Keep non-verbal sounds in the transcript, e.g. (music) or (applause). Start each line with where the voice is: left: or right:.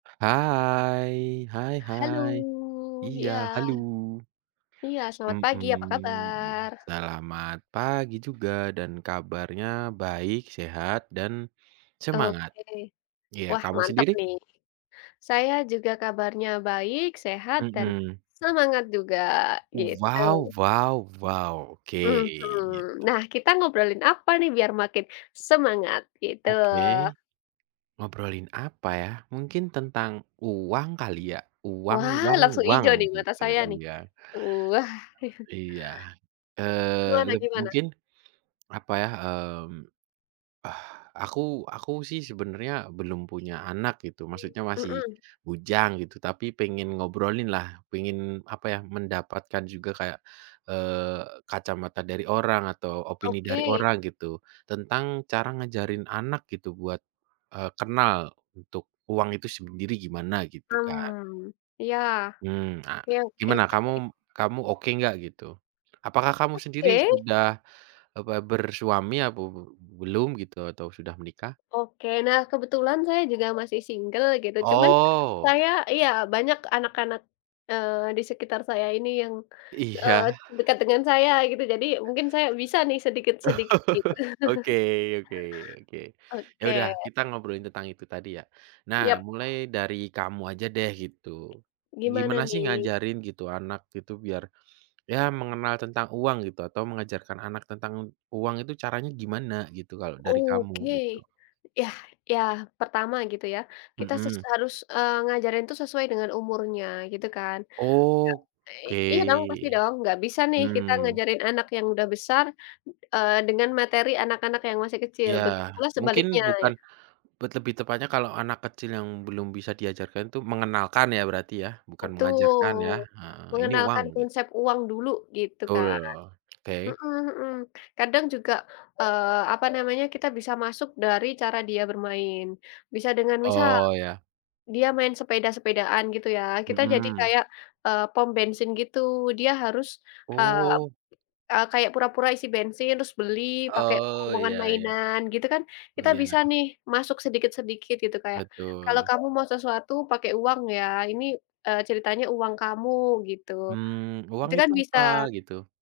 right: Hai, hai
left: Halo,
right: hai, iya,
left: iya.
right: haluw.
left: Iya selamat pagi, apa
right: Mmm,
left: kabar?
right: selamat pagi juga dan kabarnya baik, sehat, dan semangat.
left: Oke,
right: Ya,
left: wah
right: kamu
left: mantap
right: sendiri?
left: nih, saya juga kabarnya baik, sehat, dan
right: Mhm.
left: semangat juga! Gitu.
right: Uwaw waw waw. Oke,
left: Mhm,
right: gitu.
left: nah kita ngobrolin apa nih? Biar makin semangat, gitu.
right: Oke. Ngobrolin apa ya, mungkin tentang uang kali ya. Uang
left: Wah,
right: uang
left: langsung
right: uang,
left: ijo nih mata
right: gitu,
left: saya nih.
right: iya.
left: Uwah. (chuckles)
right: Iya, eee,
left: Gimana
right: leb
left: gimana?
right: mungkin, apa ya, mmm, ah aku, aku sih sebenarnya belum punya anak gitu, maksudnya masih
left: Mmm.
right: bujang gitu, tapi pengen ngobrolin lah, pengin apa ya, mendapatkan juga kayak, eee, kacamata dari orang atau opini dari
left: Oke.
right: orang gitu. Tentang cara ngajarin anak gitu buat, eee, kenal untuk uang itu sendiri gimana gitu kan.
left: Mmm, iya.
right: Mmm, ah,
left: Iya oke
right: gimana
left: oke.
right: kamu kamu oke nggak gitu, apakah kamu sendiri
left: Oke.
right: sudah, apa bersuami apa be belum gitu, atau sudah menikah?
left: Oke, nah kebetulan saya juga masih single gitu cuman,
right: Oh.
left: saya iya banyak anak-anak, eee, di sekitar saya ini yang, eee,
right: Iya.
left: dekat dengan saya gitu, jadi mungkin saya bisa nih sedikit sedikit gitu.
right: (chuckles) Oke oke oke. Ya udah,
left: Oke.
right: kita ngobrolin tentang itu tadi ya. Nah
left: Yap.
right: mulai dari kamu aja deh, gitu.
left: Gimana
right: Gimana sih
left: nih?
right: ngajarin gitu, anak gitu biar ya mengenal tentang uang gitu, atau mengajarkan anak tentang uang itu caranya gimana gitu, kalau dari kamu
left: Oke,
right: gitu.
left: yah ya pertama gitu ya, kita ses
right: Hmm.
left: harus, eee, ngajarin tuh sesuai dengan umurnya, gitu kan. iya dong, pasti
right: Oke.
left: dong, nggak bisa nih kita
right: Hmm.
left: ngajarin anak yang dah besar, eee, dengan materi anak-anak yang masih kecil
right: Iya,
left: begitu pula
right: mungkin
left: sebaliknya.
right: bukan lebih tepatnya kalau anak kecil yang belum bisa diajarkan itum mengenalkan ya berarti ya, bukan mengajarkan ya,
left: Betul,
right: heeh, ini uang
left: mengenalkan
right: get
left: konsep uang dulu, gitu
right: Tul
left: kan.
right: (clicks tongue) oke.
left: Hmm hmm kadang juga, eee, apa namanya, kita bisa masuk dari cara dia bermain. Bisa dengan misal,
right: Oh, ya.
left: dia main sepeda-sepedaan gitu ya, kita jadi
right: Mmm.
left: kayak e pom bensin gitu dia harus, ah,
right: Oh.
left: e kayak pura pura isi bensin terus beli pakai
right: Oh
left: uangan
right: ya ya.
left: mainan gitu kan.
right: Oh
left: Kita bisa
right: ya.
left: nih, masuk sedikit sedikit gitu kayak, kalau
right: Betul.
left: kamu mau sesuatu pakai uang ya, ini, e ceritanya uang kamu gitu,
right: Mmm, uang
left: itu kan
right: itu apa,
left: bisa.
right: gitu.